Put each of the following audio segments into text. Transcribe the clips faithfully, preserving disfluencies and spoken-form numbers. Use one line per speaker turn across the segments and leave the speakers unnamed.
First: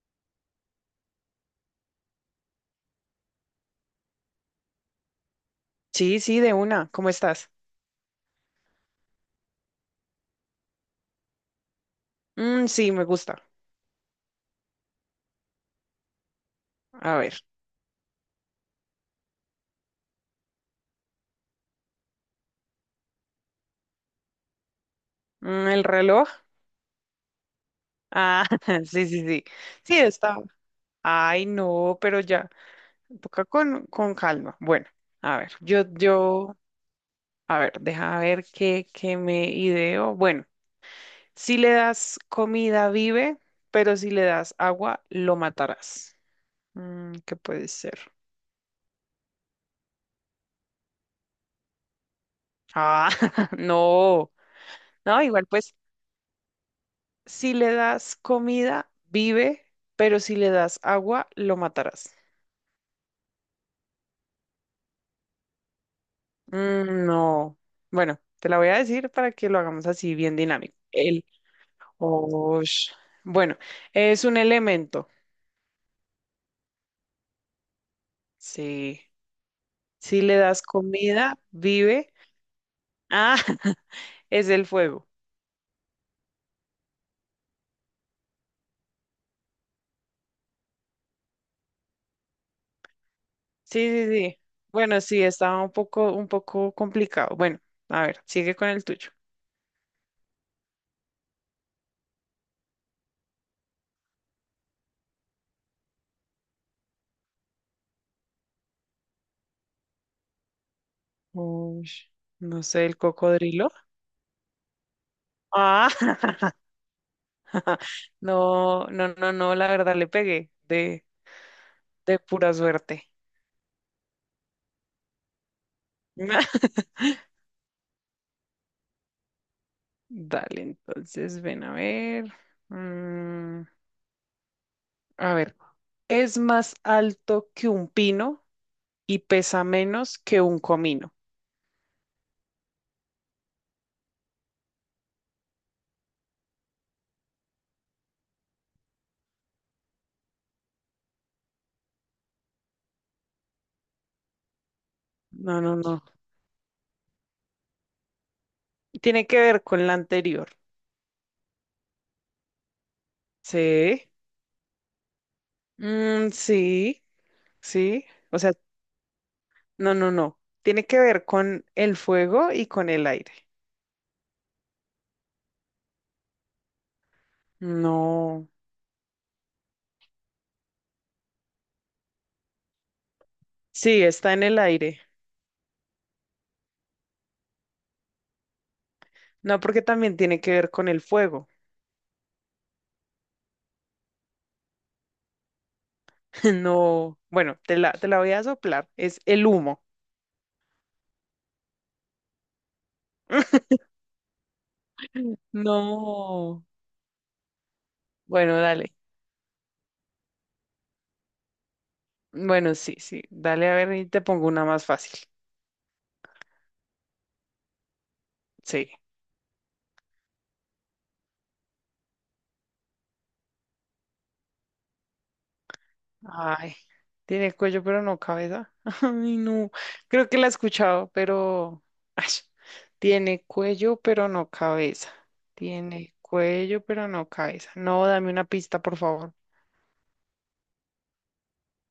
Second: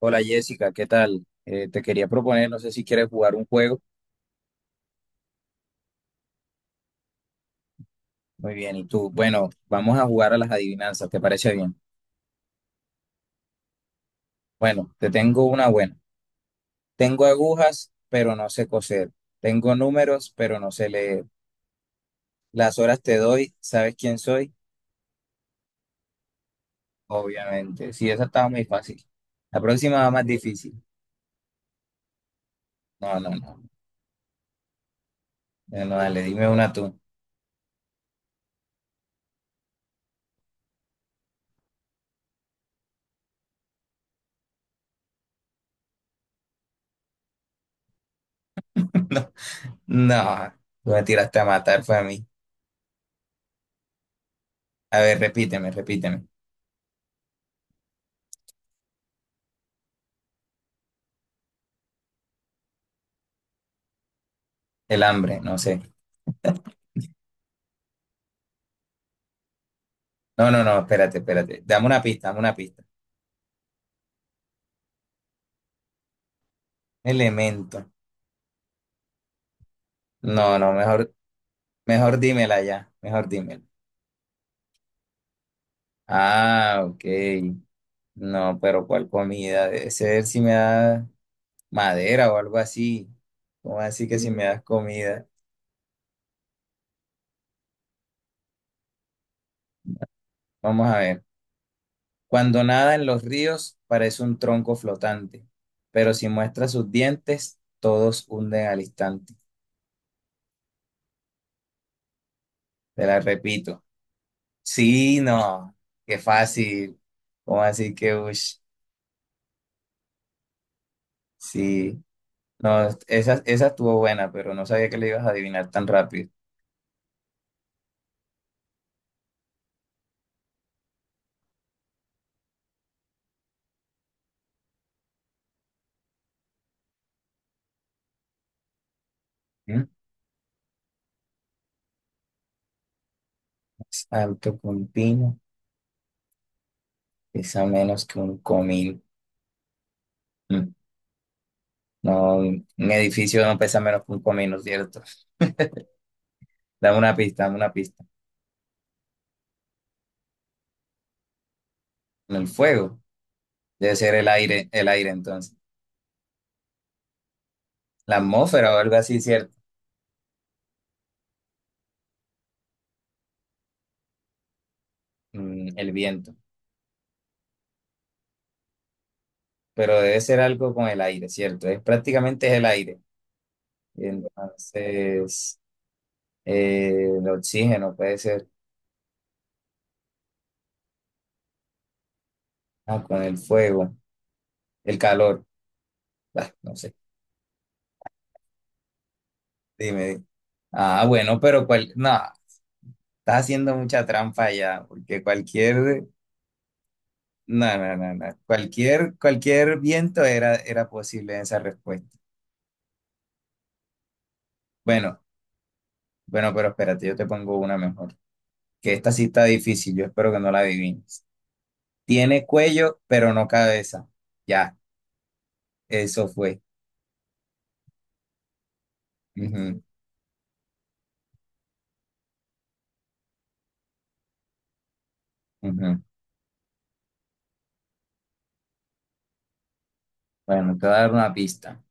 Hola Jessica, ¿qué tal? Eh, te quería proponer, no sé si quieres jugar un juego.
Sí, sí, de una. ¿Cómo estás?
Muy bien, ¿y tú? Bueno, vamos a jugar a las adivinanzas, ¿te parece bien?
Mm, sí, me gusta.
Bueno, te tengo una buena.
A
Tengo
ver.
agujas, pero no sé coser. Tengo números, pero no sé leer. Las horas te doy, ¿sabes quién soy?
Mm, ¿el reloj?
Obviamente. Sí, esa
Ah,
estaba muy fácil.
sí, sí, sí.
La próxima
Sí,
va más
está.
difícil.
Ay, no, pero ya.
No, no,
Toca
no.
con, con calma. Bueno, a ver.
No,
Yo,
no, dale, dime
yo,
una tú.
a ver, deja ver qué, qué me ideo. Bueno, si le das comida, vive, pero si le das agua, lo matarás. Mm, ¿qué puede ser?
No, no, tú me tiraste a matar, fue a mí.
Ah, no.
A ver,
No, igual
repíteme,
pues.
repíteme.
Si le das comida, vive, pero si le das agua, lo matarás.
El hambre, no sé.
Mm, no. Bueno, te la voy a decir para que lo hagamos así bien
No, no,
dinámico.
no, espérate,
El
espérate. Dame una pista, dame una pista.
Osh. Bueno, es un elemento.
Elemento.
Sí. Si le
No,
das
no, mejor,
comida, vive.
mejor dímela ya, mejor
Ah,
dímela.
es el fuego.
Ah, ok. No, pero ¿cuál comida? Debe ser si me da madera o algo así. ¿Cómo
Sí, sí,
así que si
sí.
me das
Bueno, sí,
comida?
estaba un poco, un poco complicado. Bueno, a ver, sigue con el tuyo.
Vamos a ver. Cuando nada en los ríos parece un tronco flotante, pero si muestra sus dientes, todos hunden al instante.
Ush, no sé, el
Te la
cocodrilo.
repito. Sí, no,
Ah,
qué fácil. ¿Cómo así que, ush?
no, no, no, no, la verdad le pegué de,
Sí.
de pura
No,
suerte.
esa, esa estuvo buena, pero no sabía que le ibas a adivinar tan rápido.
Dale, entonces ven a ver. Mm, a ver, es más alto que un pino y pesa
¿Mm?
menos que un comino.
Es alto que un pino, pesa menos que un comino. Mm. No, un edificio no pesa menos que un comino, ¿cierto?
No, no, no.
Dame una pista, dame una pista.
Tiene que ver con la anterior.
El fuego, debe
Sí.
ser el aire, el aire entonces.
Mm, sí, sí.
La
O sea,
atmósfera o algo así, ¿cierto?
no, no, no. Tiene que ver con el fuego y con el aire.
Mm, el viento,
No.
pero debe ser algo con el aire, ¿cierto? Es prácticamente es el aire.
Sí, está en el aire.
Entonces, eh, el oxígeno puede ser,
No, porque también tiene que ver con el fuego.
ah, con el fuego, el calor, ah, no sé.
No, bueno, te la, te la voy a soplar. Es el humo.
Dime. Ah, bueno, pero cual, no, estás haciendo mucha trampa ya, porque cualquier,
No.
no, no, no, no,
Bueno, dale.
cualquier, cualquier viento era, era posible en esa respuesta.
Bueno, sí, sí. Dale a ver y te pongo una más
Bueno,
fácil.
bueno, pero espérate, yo te pongo una mejor,
Sí.
que esta sí está difícil, yo espero que no la adivines. Tiene cuello, pero no cabeza. Ya, eso fue.
Ay, tiene cuello pero no cabeza. Ay, no.
Ujú,
Creo que la he escuchado, pero. Ay, tiene cuello pero no cabeza.
ujú.
Tiene cuello pero no cabeza. No, dame una pista, por favor.
Bueno, te voy a dar una pista.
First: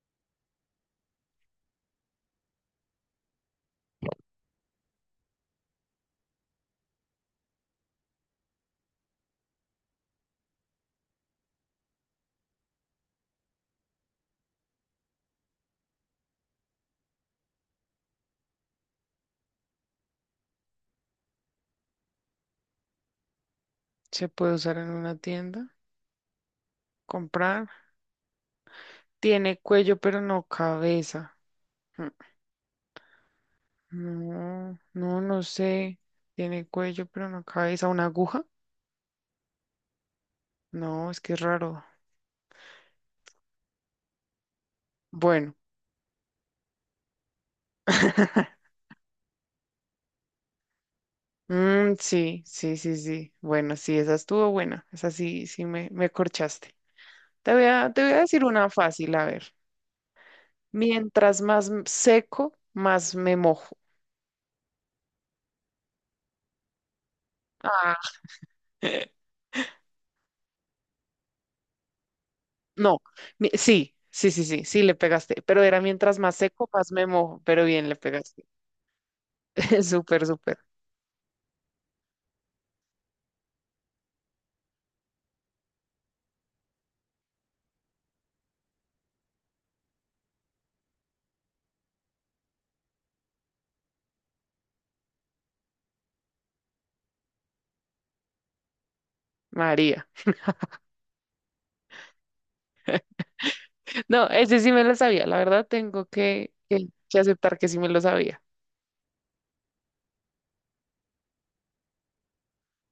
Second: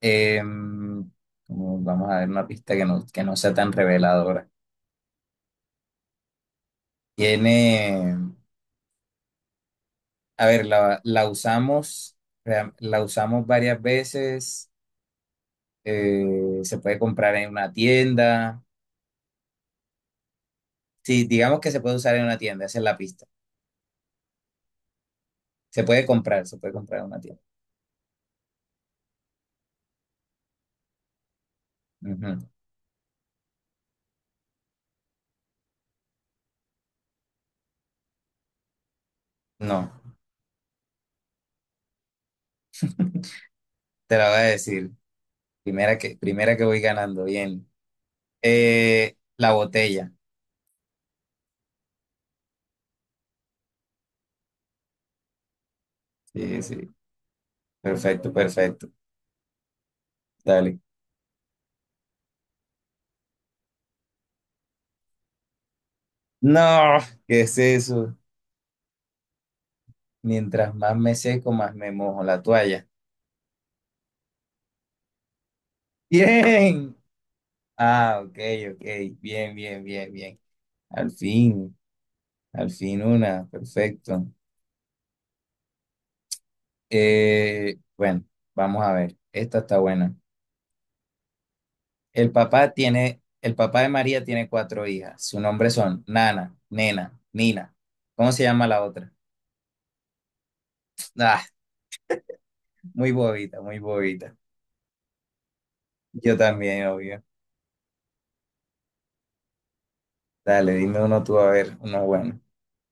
Em, Como vamos a dar una pista que no, que no sea tan reveladora. Tiene a ver, la, la usamos, rea- la usamos varias veces, eh, se puede comprar en una tienda. Sí, digamos que se puede usar en una tienda, esa es la pista.
¿Se puede usar en una tienda?
Se puede comprar, se puede comprar en una tienda.
¿Comprar? Tiene cuello, pero no cabeza. Mm.
Ujú.
No, no, no sé. Tiene cuello, pero no cabeza. ¿Una aguja?
No,
No, es que es raro.
te la voy a decir.
Bueno.
Primera que, primera que voy ganando, bien. Eh, la botella.
Mm, sí, sí, sí, sí. Bueno, sí, esa estuvo buena. Esa sí, sí me, me
Sí,
corchaste.
sí,
Te voy a, te voy a
perfecto,
decir una
perfecto.
fácil, a ver.
Dale.
Mientras más m- seco, más me mojo.
No, ¿qué es
Ah,
eso? Mientras más me seco, más me mojo la toalla.
no, mi- sí, sí, sí, sí, sí, le pegaste. Pero era mientras más seco, más
Bien.
me mojo. Pero bien, le
Ah, ok,
pegaste.
ok. Bien, bien, bien,
Súper,
bien.
súper.
Al fin, al fin una. Perfecto. Eh, bueno, vamos a ver. Esta está buena. El papá tiene, el papá de María tiene cuatro hijas. Sus nombres son Nana, Nena, Nina. ¿Cómo se llama la otra?
María.
Ah, muy bobita, muy
No,
bobita.
ese sí me lo sabía. La verdad tengo
Yo
que,
también,
que- que
obvio.
aceptar que sí me lo sabía.
Dale, dime uno tú a ver, uno bueno.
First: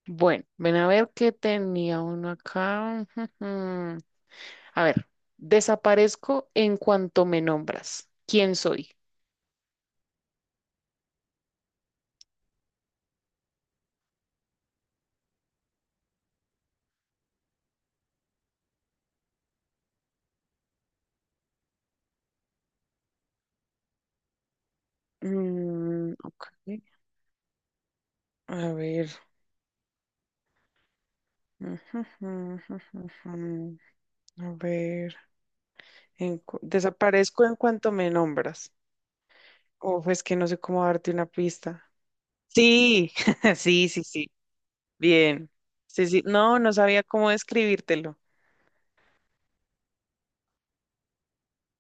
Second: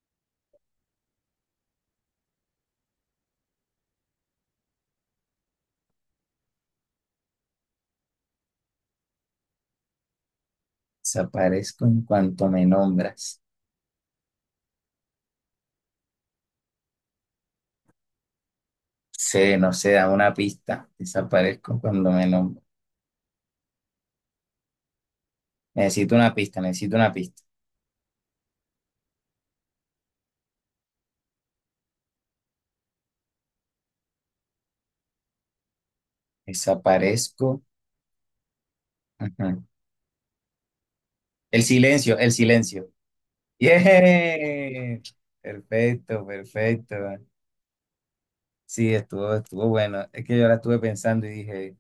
Bueno, ven a ver qué tenía uno acá. Ujujú. A ver, desaparezco en cuanto me nombras. ¿Quién soy?
Desaparezco en cuanto me nombras. Sé, no sé, da una pista. Desaparezco cuando me nombras.
Mm,
Necesito una
ok.
pista, necesito una pista.
A ver. Ujujú, ujujujú. A ver. En cu- desaparezco en
Desaparezco.
cuanto me nombras.
Ajá.
O es que no sé cómo darte una
El
pista.
silencio, el silencio.
Sí, sí, sí, sí.
¡Yeah!
Bien. Sí, sí.
Perfecto,
No, no
perfecto.
sabía cómo describírtelo.
Sí, estuvo, estuvo bueno. Es que yo la estuve pensando y dije,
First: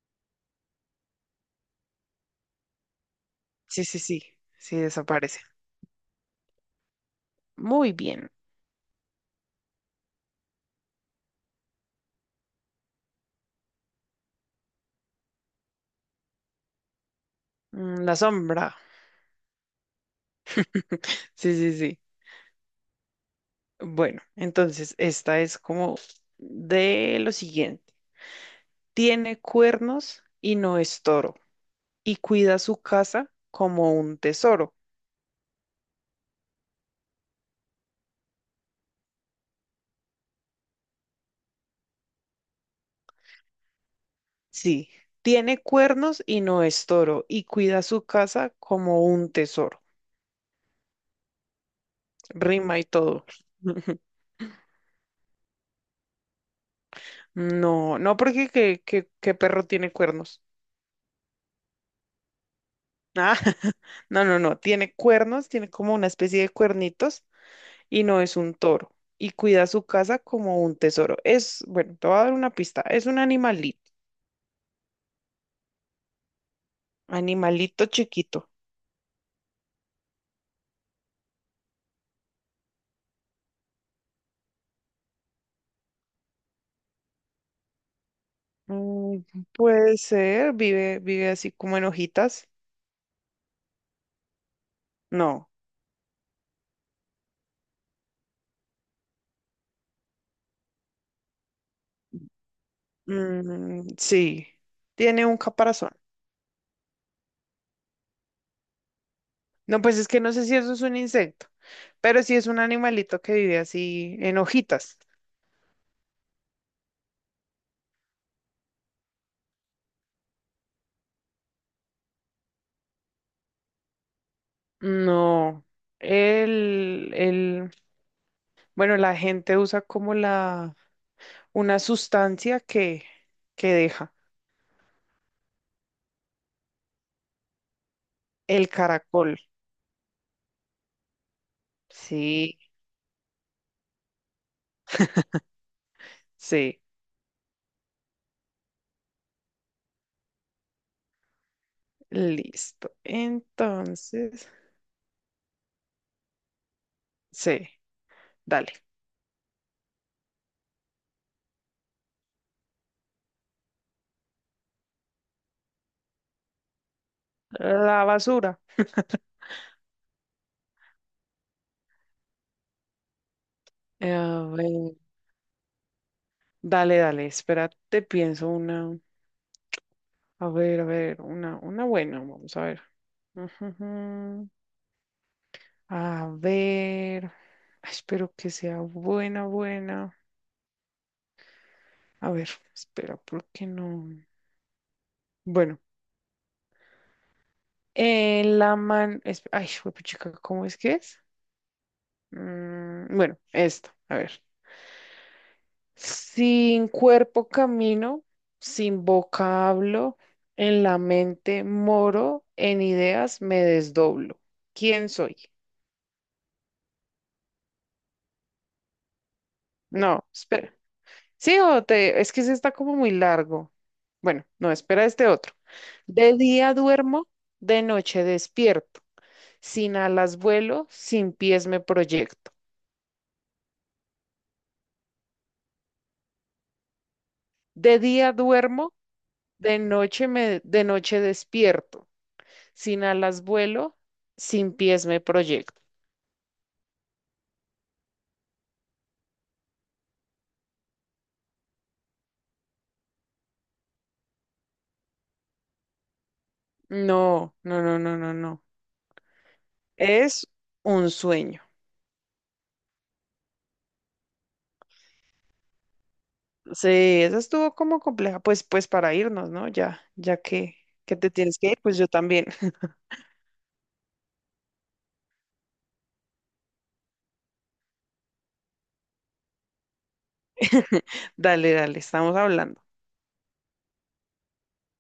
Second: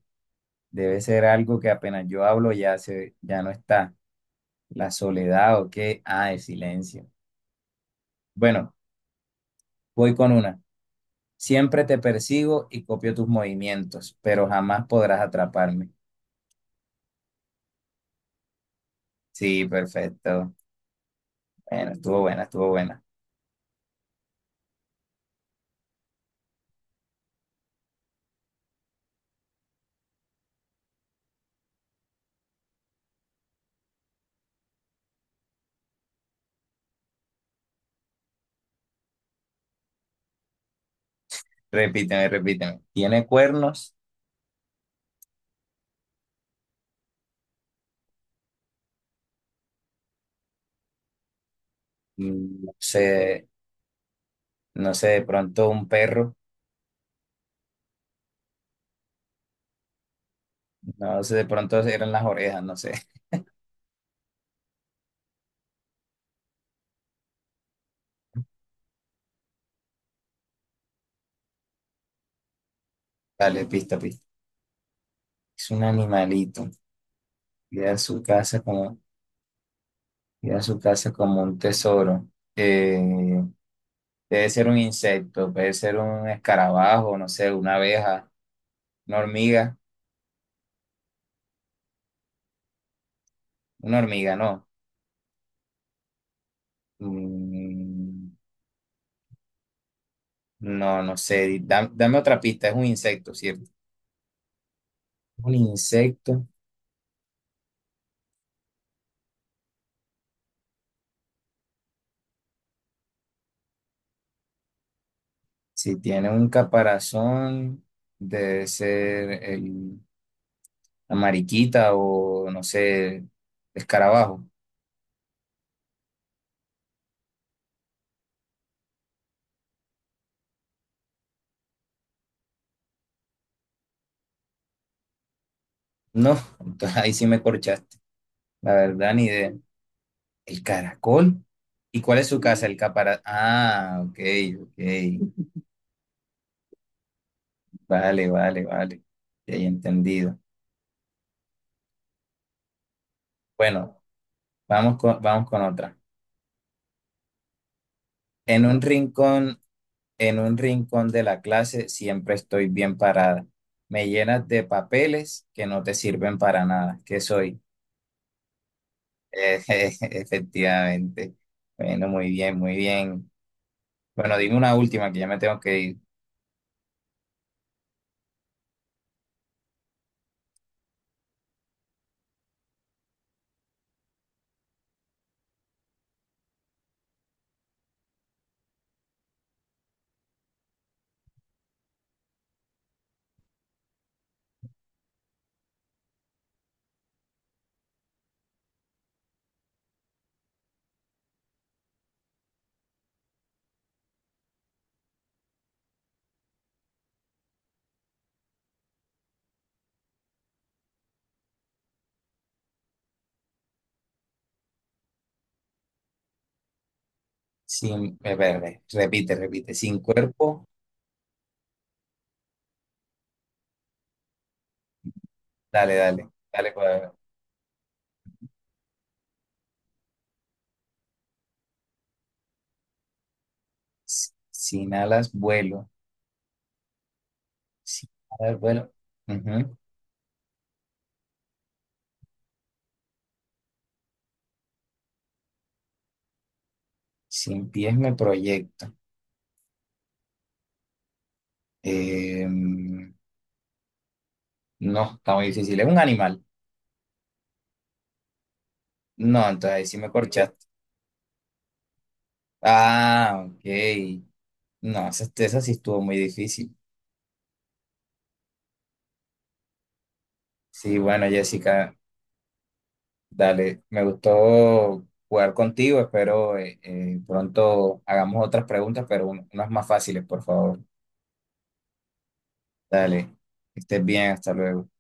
debe ser algo que apenas yo hablo ya se, ya no
Sí,
está.
sí, sí. Sí,
La
desaparece.
soledad o qué. Ah, el silencio.
Muy bien.
Bueno, voy con una. Siempre te persigo y copio tus movimientos, pero jamás podrás atraparme.
Mm, La sombra.
Sí, perfecto.
Sí, sí,
Bueno,
sí.
estuvo buena, estuvo buena.
Bueno, entonces esta es como de lo siguiente. Tiene cuernos y no es toro, y cuida su casa como un tesoro.
Repíteme, repíteme. ¿Tiene cuernos?
Sí, tiene cuernos y no es toro, y cuida su casa como un tesoro.
Mm, no
Rima y
sé,
todo.
no sé, de pronto un perro.
No, no porque que, que, que perro tiene cuernos.
No sé, de pronto eran las orejas, no sé.
Ah, no, no, no, tiene cuernos, tiene como una especie de cuernitos y no es un toro. Y cuida su casa como un tesoro. Es, bueno, te voy a dar una pista, es un
Dale,
animalito,
pista, pista. Es un animalito.
animalito
Cuida su
chiquito.
casa como, cuida su casa como un tesoro. Eh, Debe ser un insecto, puede ser un escarabajo, no sé, una abeja, una
Mm,
hormiga.
puede ser, vive, vive así como en hojitas.
Una hormiga, no.
No,
Mm, no, no sé. Dam- dame otra pista, es un insecto, ¿cierto?
mm, sí, tiene un
Un
caparazón.
insecto.
No, pues es que no sé si eso es un insecto, pero sí es un animalito que vive así en hojitas.
Si tiene un caparazón, debe ser el, la mariquita o, no sé, escarabajo.
No, el, el, bueno, la gente usa como la, una sustancia que, que deja
No, entonces ahí sí me corchaste.
el
La verdad, ni
caracol.
idea. ¿El caracol? ¿Y cuál es su
Sí,
casa? El caparazón. Ah, ok, ok.
sí,
Vale, vale, vale. Ya he entendido.
listo.
Bueno,
Entonces,
vamos con, vamos con otra.
sí,
En
dale.
un rincón En un rincón de la clase siempre estoy bien parada. Me llenas de papeles que no te sirven para nada. ¿Qué soy?
La basura.
Efectivamente. Bueno, muy bien, muy bien.
A
Bueno, dime una
ver,
última que ya me tengo que ir.
dale, dale, espérate, pienso una. A ver, a ver, una, una buena, vamos a ver. Ujujú. A ver, ay, espero que sea buena, buena. A ver, espera, ¿por qué no? Bueno. Eh, la man... esp- Ay, chica, ¿cómo es que es? Mm, bueno, esto, a ver. Sin cuerpo camino, sin boca hablo, en la mente moro, en ideas me desdoblo. ¿Quién soy?
Sin, eh, espérate, repite, repite. Sin
No,
cuerpo,
espera. Sí, o te... es que ese está como muy largo. Bueno, no, espera este otro.
dale, dale,
De
dale.
día
Pues.
duermo, de noche despierto. Sin alas vuelo, sin pies me proyecto.
S- Sin alas vuelo.
De
Sin
día
alas vuelo.
duermo.
Ujú.
De noche me, de noche despierto, sin alas vuelo, sin pies me proyecto.
Sin pies me proyecto. Em, no, está muy difícil. Es un animal.
No, no, no, no, no, no.
No, entonces ahí sí me
Es
corchaste.
un sueño.
Ah, ok. No, esa, esa sí estuvo muy difícil.
Sí, esa estuvo como compleja. Pues, pues para irnos, ¿no? Ya, ya que,
Sí,
que
bueno,
te tienes que ir,
Jessica,
pues yo también.
dale, me gustó jugar contigo. Espero eh, eh, pronto hagamos otras preguntas, pero un- unas más fáciles, por favor.
Dale, dale, estamos hablando.
Dale, que estés bien, hasta luego.